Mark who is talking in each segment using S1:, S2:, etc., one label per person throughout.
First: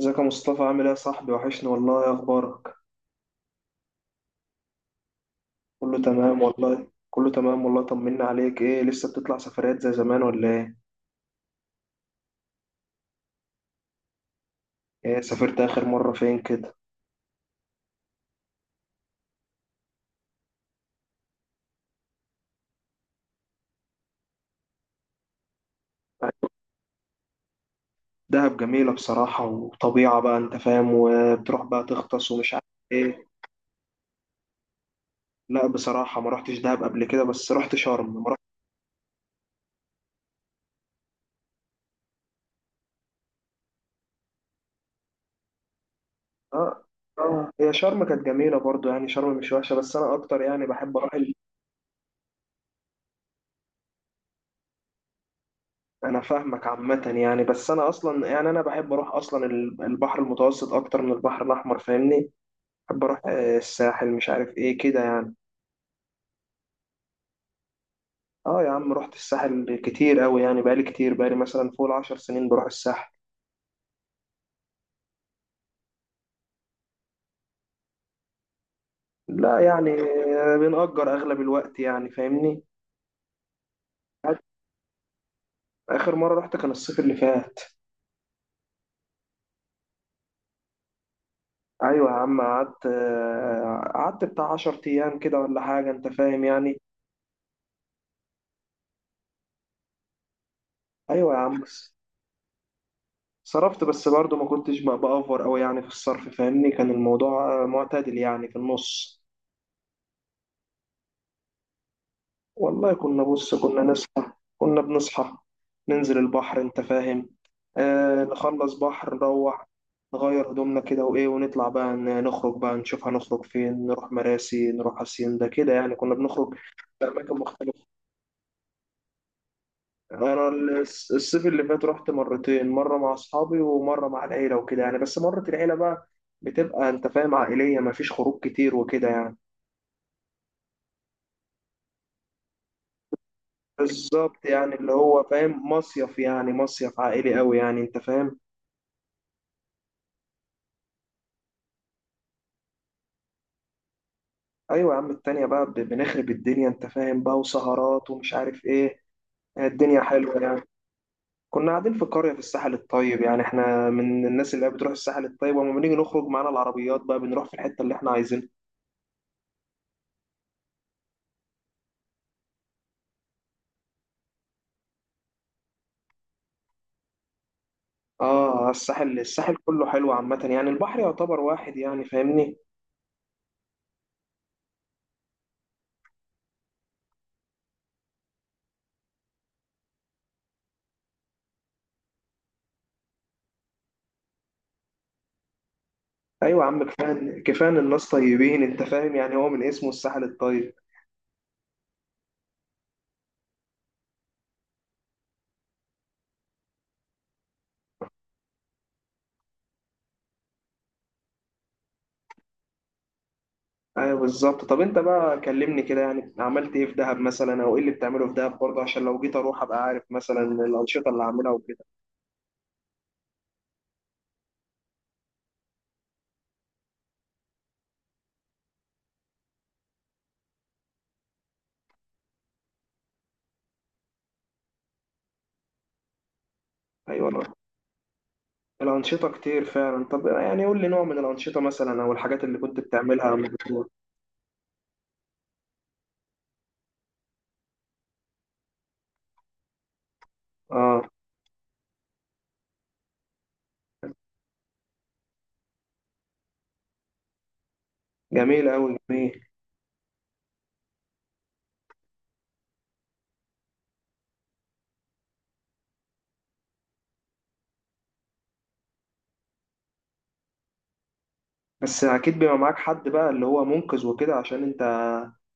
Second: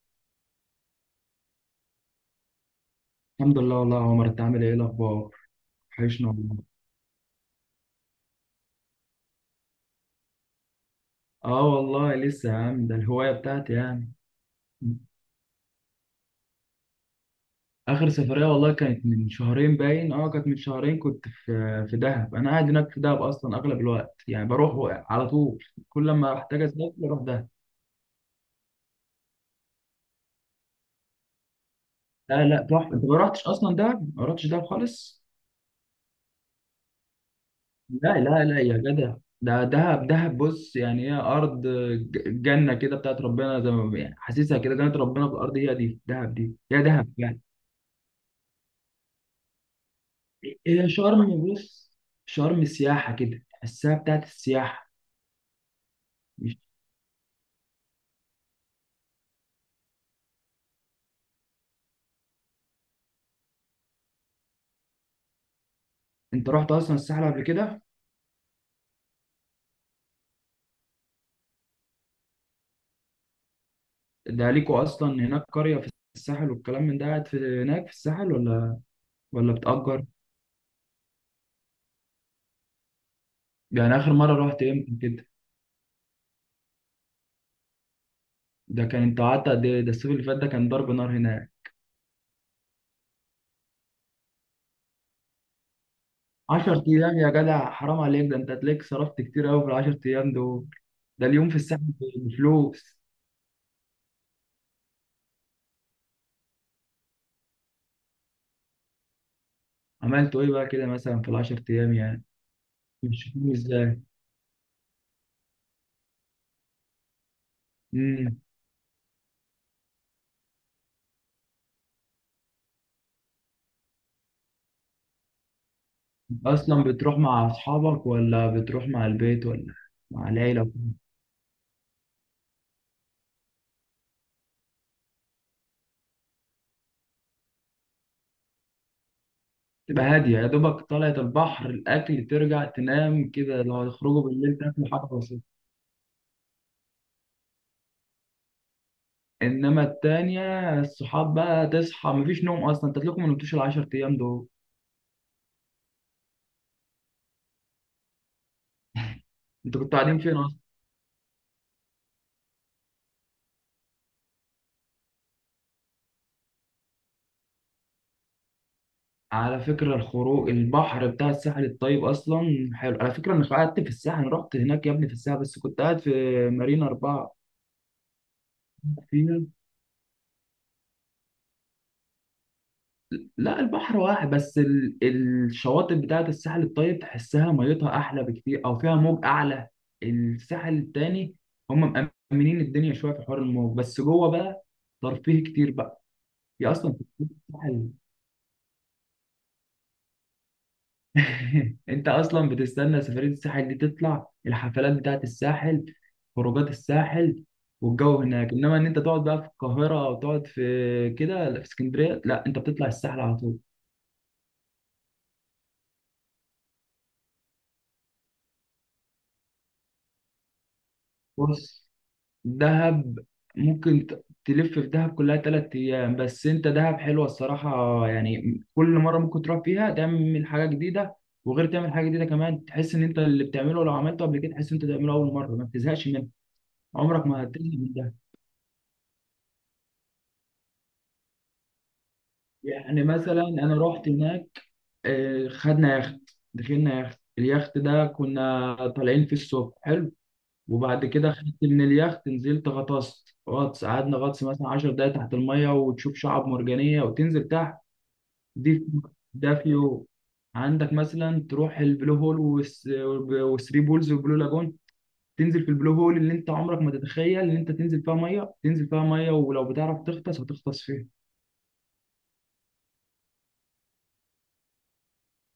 S1: ازيك يا مصطفى؟ عامل ايه يا صاحبي؟ وحشني والله، يا اخبارك؟
S2: الحمد لله والله يا عمر، انت عامل ايه الاخبار؟
S1: كله
S2: وحشنا
S1: تمام
S2: والله.
S1: والله، كله تمام والله. طمنا عليك، ايه لسه بتطلع سفريات زي زمان ولا ايه؟
S2: اه والله لسه يا عم، ده الهوايه بتاعتي يعني.
S1: ايه سافرت اخر مرة فين كده؟
S2: اخر سفريه والله كانت من شهرين باين، اه كانت من شهرين. كنت في دهب، انا قاعد هناك في دهب اصلا اغلب الوقت يعني، بروح على طول كل ما احتاج اسافر اروح دهب.
S1: دهب جميلة بصراحة وطبيعة، بقى انت فاهم، وبتروح بقى تغطس
S2: لا
S1: ومش عارف
S2: لا تحفه، انت ما
S1: ايه.
S2: رحتش اصلا دهب، ما رحتش دهب خالص.
S1: لا بصراحة ما رحتش دهب قبل كده، بس رحت
S2: لا
S1: شرم، ما رحت.
S2: لا لا يا جدع، ده دهب بص، يعني هي ارض جنه كده بتاعت ربنا، زي ما يعني حاسسها كده جنه ربنا في الارض، هي دي دهب، دي هي
S1: اه.
S2: دهب يعني.
S1: آه. هي شرم كانت جميلة برضو، يعني شرم مش وحشة، بس أنا أكتر يعني
S2: إيه،
S1: بحب أروح
S2: شرم بص، شرم سياحة كده تحسها بتاعت السياحة.
S1: أنا
S2: مش
S1: فاهمك عامة يعني، بس أنا أصلا يعني أنا بحب أروح أصلا البحر المتوسط أكتر من البحر الأحمر، فاهمني؟ بحب اروح، آه، الساحل، مش عارف ايه كده يعني.
S2: انت رحت اصلا الساحل قبل كده؟
S1: اه يا عم، رحت الساحل كتير قوي يعني، بقالي كتير، بقالي مثلا فوق العشر سنين بروح الساحل.
S2: ده ليكوا اصلا هناك قرية في الساحل والكلام من ده، قاعد في هناك في الساحل ولا ولا
S1: لا يعني،
S2: بتأجر؟
S1: آه، بنأجر اغلب الوقت يعني، فاهمني؟
S2: يعني اخر
S1: قعدت-
S2: مرة رحت امتى كده؟
S1: اخر مرة رحت كان الصيف اللي فات.
S2: ده كان انت قعدت قد ايه؟ ده الصيف اللي فات ده كان ضرب نار هناك.
S1: ايوه يا عم قعدت، آه، قعدت بتاع عشر ايام كده ولا حاجة، انت فاهم
S2: 10
S1: يعني.
S2: ايام يا جدع حرام عليك، ده انت هتلاقيك صرفت كتير قوي في ال 10 ايام دول، ده
S1: ايوه يا
S2: اليوم في
S1: عم
S2: الساحل
S1: بس.
S2: بفلوس.
S1: صرفت، بس برضه ما كنتش بقى بأفور قوي يعني في الصرف، فاهمني؟ كان الموضوع آه، معتدل يعني في النص.
S2: عملتوا ايه بقى كده مثلا في ال 10 ايام يعني؟
S1: والله كنا،
S2: مش فاهم
S1: بص، كنا
S2: ازاي.
S1: ناس كنا بنصحى، ننزل البحر، انت فاهم. آه، نخلص بحر، نروح نغير هدومنا كده وايه، ونطلع بقى نخرج بقى، نشوف هنخرج فين، نروح مراسي، نروح هاسيندا كده يعني، كنا بنخرج
S2: اصلا
S1: في
S2: بتروح
S1: اماكن
S2: مع
S1: مختلفه.
S2: اصحابك ولا بتروح مع البيت ولا مع
S1: انا
S2: العيله؟
S1: الصيف اللي فات رحت مرتين، مره مع اصحابي ومره مع العيله وكده يعني، بس مره العيله بقى بتبقى انت فاهم عائليه، مفيش خروج كتير وكده يعني.
S2: تبقى هاديه، يا دوبك طلعت البحر، الاكل، ترجع تنام كده، لو هيخرجوا
S1: بالظبط،
S2: بالليل
S1: يعني
S2: تاكل
S1: اللي
S2: حاجه
S1: هو
S2: بسيطه.
S1: فاهم مصيف، يعني مصيف عائلي قوي يعني، انت فاهم.
S2: انما التانية الصحاب بقى، تصحى مفيش نوم اصلا، انت تلاقيكم ما نمتوش العشر ايام دول.
S1: ايوه يا عم، التانية بقى بنخرب الدنيا، انت فاهم بقى، وسهرات ومش عارف ايه. آه،
S2: انتوا كنتوا
S1: الدنيا
S2: قاعدين فين
S1: حلوة
S2: اصلا؟
S1: يعني. كنا قاعدين في قرية في الساحل الطيب، يعني احنا من الناس اللي هي بتروح الساحل الطيب، ولما بنيجي نخرج معانا العربيات بقى بنروح في الحتة اللي احنا عايزينها.
S2: على فكره الخروج البحر بتاع الساحل الطيب اصلا حلو، على فكره انا قعدت في الساحل، أنا رحت هناك يا ابني في الساحل بس كنت قاعد في مارينا اربعه.
S1: اه، آه، الساحل،
S2: فيها،
S1: الساحل كله حلو عامة يعني، البحر يعتبر واحد يعني، فاهمني؟
S2: لا البحر واحد بس ال... الشواطئ بتاعت الساحل الطيب تحسها ميتها احلى بكتير، او فيها موج اعلى الساحل التاني. هم مأمنين الدنيا شويه في حوار الموج، بس جوه بقى ترفيه كتير بقى.
S1: ايوه يا
S2: هي
S1: عم،
S2: اصلا في
S1: كفاية كفاية ان
S2: الساحل
S1: الناس طيبين، انت فاهم يعني، هو من اسمه الساحل الطيب.
S2: انت اصلا بتستنى سفريه الساحل دي، تطلع الحفلات بتاعت الساحل، خروجات الساحل والجو هناك. انما ان انت تقعد بقى في القاهره او تقعد في كده لا، في اسكندريه لا، انت بتطلع الساحل على طول.
S1: ايوه بالظبط. طب انت بقى كلمني كده، يعني عملت ايه في دهب مثلا، او ايه اللي بتعمله في دهب برضه، عشان لو جيت اروح ابقى عارف مثلا الانشطة اللي هعملها وكده.
S2: بص دهب ممكن تلف في دهب كلها تلات أيام، بس أنت دهب حلوة الصراحة يعني، كل مرة ممكن تروح فيها تعمل حاجة جديدة. وغير تعمل حاجة جديدة كمان، تحس إن أنت اللي بتعمله لو عملته قبل كده تحس إن أنت تعمله أول مرة، ما بتزهقش منه، عمرك ما
S1: ايوه.
S2: هتزهق من ده.
S1: الانشطه كتير فعلا، طب يعني قول لي نوع من الانشطه مثلا، او الحاجات اللي كنت
S2: يعني
S1: بتعملها
S2: مثلا
S1: لما
S2: أنا
S1: بتروح.
S2: رحت هناك، آه، خدنا يخت، دخلنا يخت، اليخت ده كنا طالعين في الصبح حلو،
S1: اه.
S2: وبعد كده خدت من اليخت نزلت غطست غطس، قعدنا غطس مثلا 10 دقايق تحت المية، وتشوف شعاب مرجانية وتنزل تحت.
S1: جميل
S2: دي
S1: قوي، جميل.
S2: ده في يوم. عندك مثلا تروح البلو هول والثري بولز والبلو لاجون. تنزل في البلو هول اللي انت عمرك ما تتخيل ان انت تنزل فيها ميه، تنزل فيها ميه، ولو بتعرف تغطس هتغطس فيها.
S1: بس اكيد بيبقى معاك حد بقى اللي هو منقذ وكده، عشان انت.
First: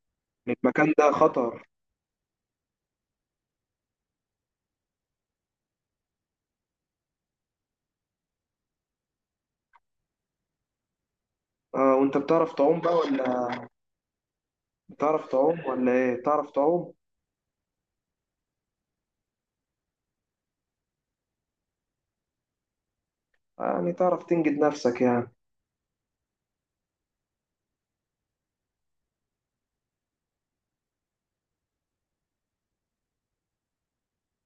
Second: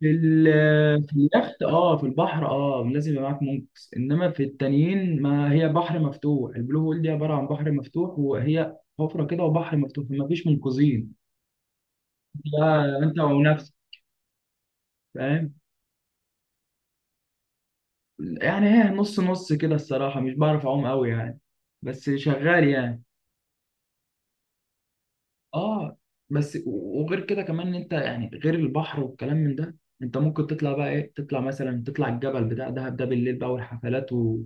S2: في
S1: يعني المكان
S2: ال-
S1: ده
S2: في
S1: خطر.
S2: اليخت اه، في البحر اه، لازم يبقى معاك منقذ. انما في التانيين ما هي بحر مفتوح، البلو هول دي عباره عن بحر مفتوح، وهي حفره كده وبحر مفتوح، فما فيش منقذين.
S1: اه، وانت بتعرف تعوم بقى
S2: لا انت
S1: ولا؟
S2: ونفسك
S1: بتعرف
S2: فاهم
S1: تعوم ولا ايه؟ بتعرف تعوم؟
S2: يعني. ايه نص نص كده الصراحة، مش بعرف أعوم قوي يعني، بس شغال يعني.
S1: يعني تعرف تنجد نفسك يعني.
S2: اه، بس وغير كده كمان، إن انت يعني غير البحر والكلام من ده، انت ممكن تطلع بقى ايه، تطلع مثلا تطلع الجبل بتاع دهب ده بالليل بقى، والحفلات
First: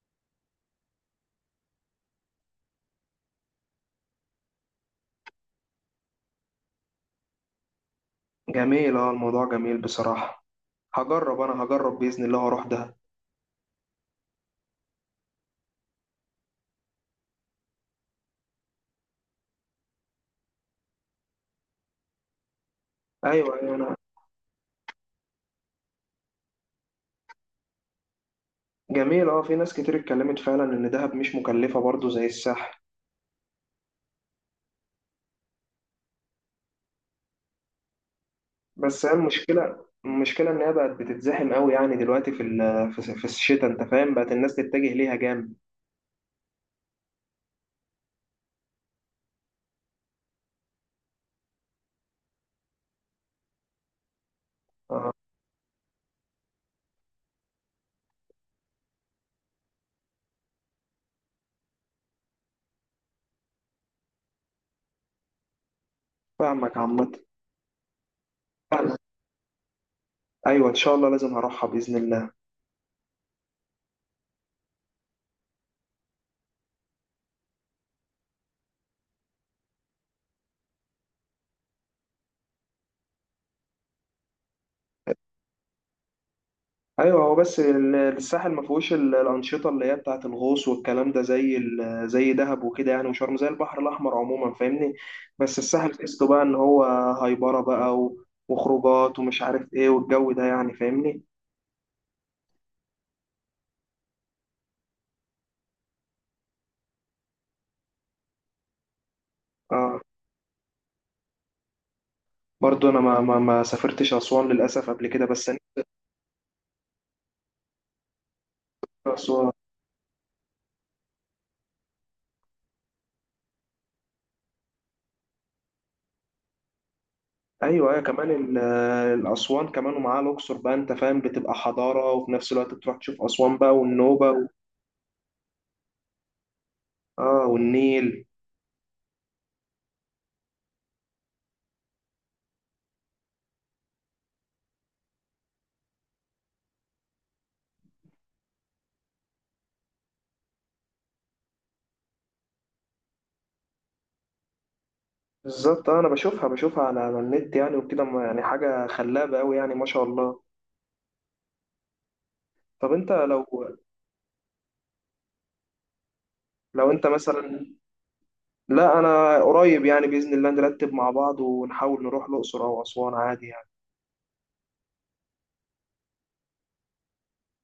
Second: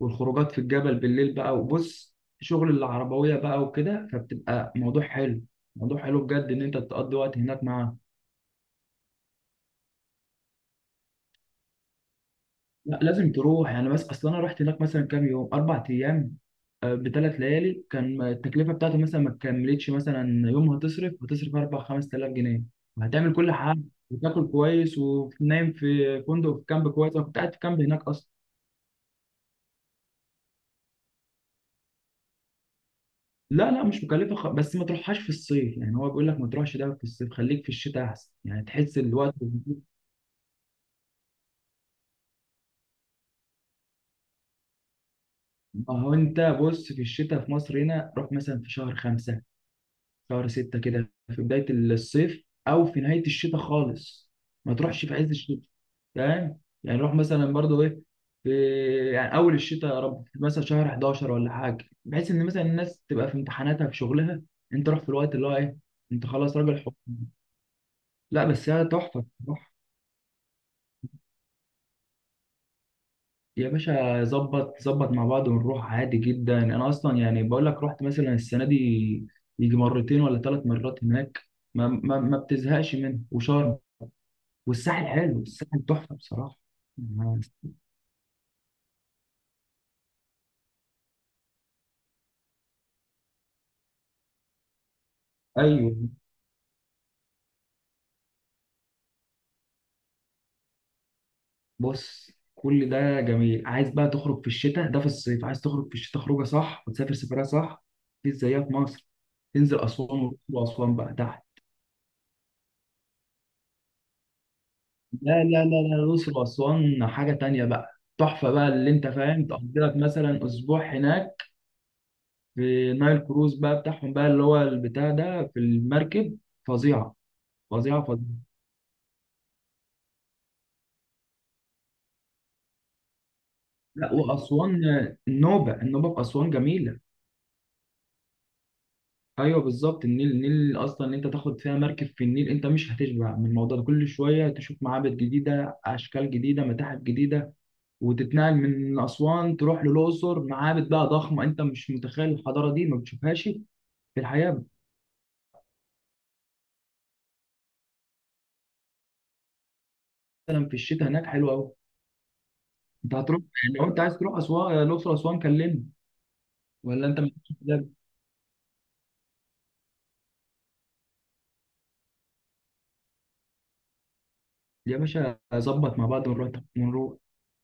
S2: والخروجات في الجبل بالليل بقى، وبص شغل العربوية بقى وكده، فبتبقى موضوع حلو، موضوع حلو بجد ان انت تقضي وقت هناك معاه.
S1: جميل، اه الموضوع جميل بصراحه. هجرب، انا هجرب باذن الله واروح دهب.
S2: لا لازم تروح يعني، بس اصل انا رحت هناك مثلا كام يوم، اربع ايام بثلاث ليالي، كان التكلفه بتاعته مثلا ما تكملتش مثلا يوم، هتصرف هتصرف 4 5000 جنيه وهتعمل كل
S1: ايوه ايوه
S2: حاجه،
S1: انا.
S2: وتاكل كويس ونايم في فندق في كامب كويس، انا كنت قاعد في كامب هناك اصلا.
S1: جميل، اه في ناس كتير اتكلمت فعلا ان دهب مش مكلفه برضو زي الساحل.
S2: لا لا مش مكلفه، خ... بس ما تروحهاش في الصيف يعني، هو بيقول لك ما تروحش ده في الصيف، خليك في الشتاء احسن يعني تحس
S1: بس هي
S2: الوقت.
S1: المشكله، المشكله ان هي بقت بتتزحم قوي يعني دلوقتي في في الشتاء، انت فاهم، بقت الناس تتجه ليها جامد.
S2: ما هو انت بص في الشتاء في مصر هنا، روح مثلا في شهر خمسة شهر ستة كده، في بداية الصيف أو في نهاية الشتاء خالص، ما تروحش في عز الشتاء فاهم يعني. روح مثلا برضو إيه في يعني أول الشتاء، يا رب مثلا شهر 11 ولا حاجة، بحيث إن مثلا الناس تبقى في امتحاناتها في شغلها، أنت روح في الوقت اللي هو إيه، أنت خلاص
S1: فاهمك
S2: راجل حب.
S1: عامه.
S2: لا بس هي
S1: فاهمك.
S2: تحفة، روح.
S1: ايوه ان شاء الله لازم هروحها باذن الله.
S2: يا باشا ظبط ظبط مع بعض ونروح عادي جدا، أنا أصلا يعني بقول لك رحت مثلا السنة دي يجي مرتين ولا ثلاث مرات هناك، ما بتزهقش منه. وشرم والساحل حلو، الساحل تحفه بصراحه.
S1: ايوه، هو بس
S2: أنا-
S1: الساحل ما فيهوش الانشطه اللي هي بتاعه الغوص والكلام ده، زي زي دهب وكده يعني، وشرم زي البحر الاحمر عموما، فاهمني؟ بس الساحل
S2: ايوه
S1: تحسه بقى ان هو هايبره بقى وخروجات ومش عارف ايه، والجو ده يعني، فاهمني؟
S2: بص كل ده جميل، عايز بقى تخرج في الشتاء، ده في الصيف عايز تخرج، في الشتاء خروجه صح وتسافر سفريه صح مفيش زيها في مصر. تنزل
S1: اه
S2: اسوان والأقصر، واسوان بقى تحت،
S1: برضه انا ما سافرتش اسوان للاسف قبل كده،
S2: لا
S1: بس أنا
S2: لا لا لا، الأقصر وأسوان حاجة تانية بقى، تحفة بقى اللي أنت
S1: نفسي
S2: فاهم،
S1: أروح اسوان.
S2: تقضي لك مثلا أسبوع هناك، في نايل كروز بقى بتاعهم بقى اللي هو البتاع ده في المركب، فظيعة
S1: ايوه
S2: فظيعة
S1: ايوه،
S2: فظيعة.
S1: كمان الاسوان كمان ومعاها الاقصر بقى، انت فاهم، بتبقى حضاره، وفي نفس الوقت بتروح تشوف اسوان بقى
S2: لا
S1: والنوبه
S2: وأسوان، النوبة النوبة في أسوان جميلة.
S1: اه والنيل.
S2: ايوه بالظبط، النيل النيل اصلا، ان انت تاخد فيها مركب في النيل انت مش هتشبع من الموضوع ده، كل شويه تشوف معابد جديده، اشكال جديده، متاحف جديده، وتتنقل من اسوان تروح للاقصر، معابد بقى ضخمه انت مش متخيل الحضاره دي، ما بتشوفهاش في الحياه.
S1: بالظبط، آه، انا بشوفها على النت يعني وكده يعني حاجه خلابه قوي يعني، ما شاء الله.
S2: مثلا في الشتاء هناك حلو قوي.
S1: طب انت
S2: انت هتروح،
S1: لو،
S2: لو انت عايز تروح اسوان الاقصر اسوان كلمني،
S1: لو انت
S2: ولا انت مش
S1: مثلا.
S2: ده؟
S1: لا انا قريب يعني، باذن الله نرتب مع بعض ونحاول نروح الاقصر او اسوان عادي يعني.
S2: يا باشا ظبط مع بعض ونروح ونروح.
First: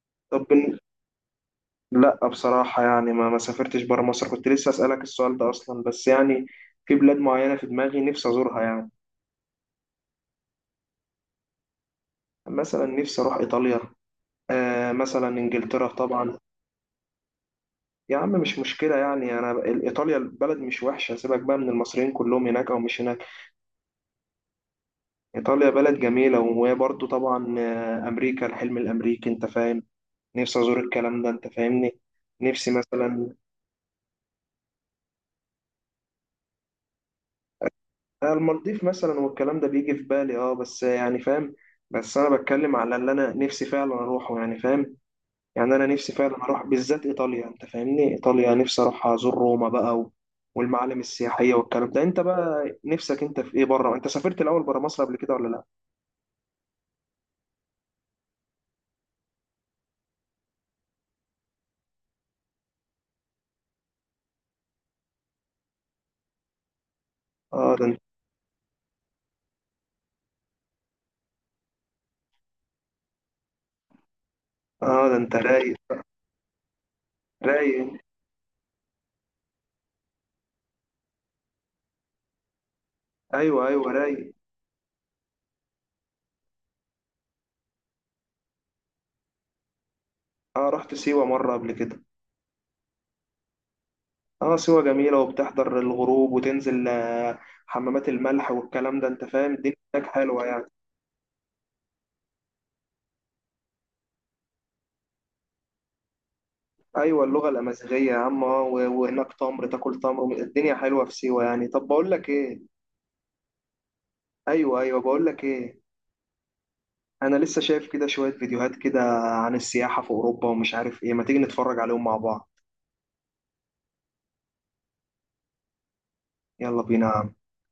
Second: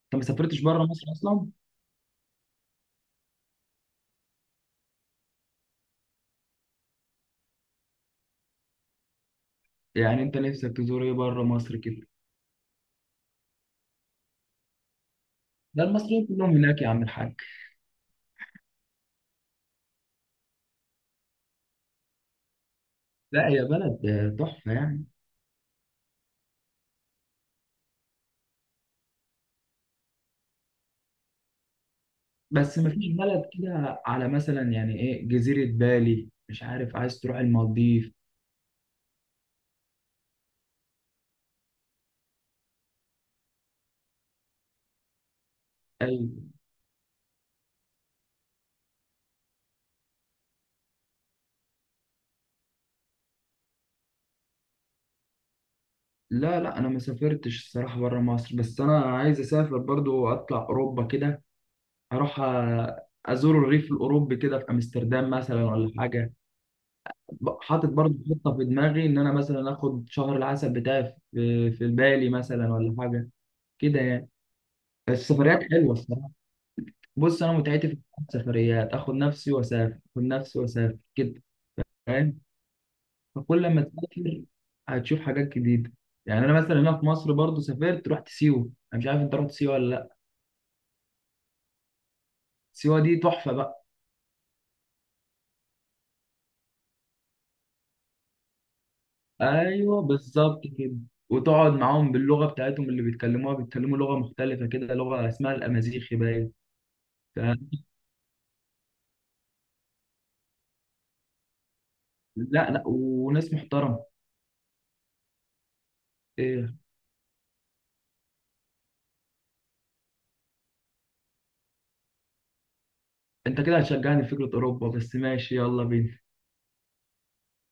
S2: انت ما
S1: طب
S2: سافرتش
S1: بن...
S2: بره مصر اصلا؟
S1: لا بصراحه يعني ما سافرتش بره مصر، كنت لسه اسالك السؤال ده اصلا، بس يعني في بلاد معينه في دماغي نفسي ازورها يعني.
S2: يعني انت نفسك تزور ايه بره مصر كده؟
S1: مثلا نفسي اروح ايطاليا، آه، مثلا
S2: ده
S1: انجلترا
S2: المصريين
S1: طبعا.
S2: كلهم هناك يا عم الحاج.
S1: يا عم مش مشكله يعني، انا ايطاليا البلد مش وحشه، سيبك بقى من المصريين كلهم هناك او مش هناك.
S2: لا هي بلد آه، تحفة يعني.
S1: ايطاليا بلد جميله، وهي برضو طبعا، آه، امريكا الحلم الامريكي، انت فاهم. نفسي ازور الكلام ده، انت فاهمني. نفسي
S2: بس مفيش
S1: مثلا،
S2: بلد كده على مثلا، يعني ايه جزيرة بالي مش عارف، عايز تروح المالديف؟
S1: آه، المالديف مثلا والكلام ده بيجي في بالي اه، بس يعني فاهم. بس انا بتكلم على اللي انا نفسي فعلا اروحه يعني، فاهم؟ يعني انا نفسي
S2: اي.
S1: فعلا اروح بالذات ايطاليا، انت فاهمني، ايطاليا نفسي اروح ازور روما بقى والمعالم السياحيه والكلام ده. انت بقى نفسك انت في ايه بره؟ انت سافرت الاول بره مصر قبل كده ولا لا؟
S2: لا لا انا ما سافرتش الصراحة بره مصر، بس انا عايز اسافر برضو اطلع اوروبا كده، اروح آه، ازور الريف الاوروبي كده في امستردام مثلا ولا حاجة.
S1: اه ده
S2: حاطط
S1: انت.
S2: برضو خطة في دماغي، ان انا مثلا اخد شهر العسل بتاعي في بالي مثلا ولا حاجة كده يعني.
S1: اه ده انت
S2: السفريات
S1: رايق.
S2: حلوة الصراحة. بص انا
S1: رايق
S2: متعتي في
S1: انت.
S2: السفريات، اخد نفسي واسافر، اخد نفسي واسافر كده فاهم. فكل
S1: ايوه
S2: لما
S1: ايوه رايق.
S2: تسافر هتشوف حاجات جديده. يعني انا مثلا هنا في مصر برضو سافرت، رحت سيوه، انا مش عارف انت رحت سيوه ولا لا.
S1: اه رحت سيوه مره قبل كده.
S2: سيوه دي تحفه بقى.
S1: اه سيوه جميله، وبتحضر الغروب وتنزل، آه، حمامات الملح والكلام ده، انت فاهم، الدنيا
S2: ايوه
S1: هناك حلوه
S2: بالظبط
S1: يعني.
S2: كده، وتقعد معاهم باللغه بتاعتهم اللي بيتكلموها، بيتكلموا لغه مختلفه كده، لغه اسمها الامازيغي باين.
S1: ايوه
S2: ف-
S1: اللغه الامازيغيه يا عم، اه وهناك تمر، تاكل تمر، الدنيا حلوه في سيوه يعني. طب بقول لك ايه.
S2: لا لا وناس محترمه.
S1: ايوه ايوه بقول لك ايه.
S2: ايه؟
S1: انا لسه شايف كده شوية فيديوهات كده عن السياحة في اوروبا ومش عارف ايه، ما تيجي نتفرج عليهم مع بعض.
S2: انت كده هتشجعني في فكره اوروبا، بس ماشي يلا بينا.
S1: يلا بينا.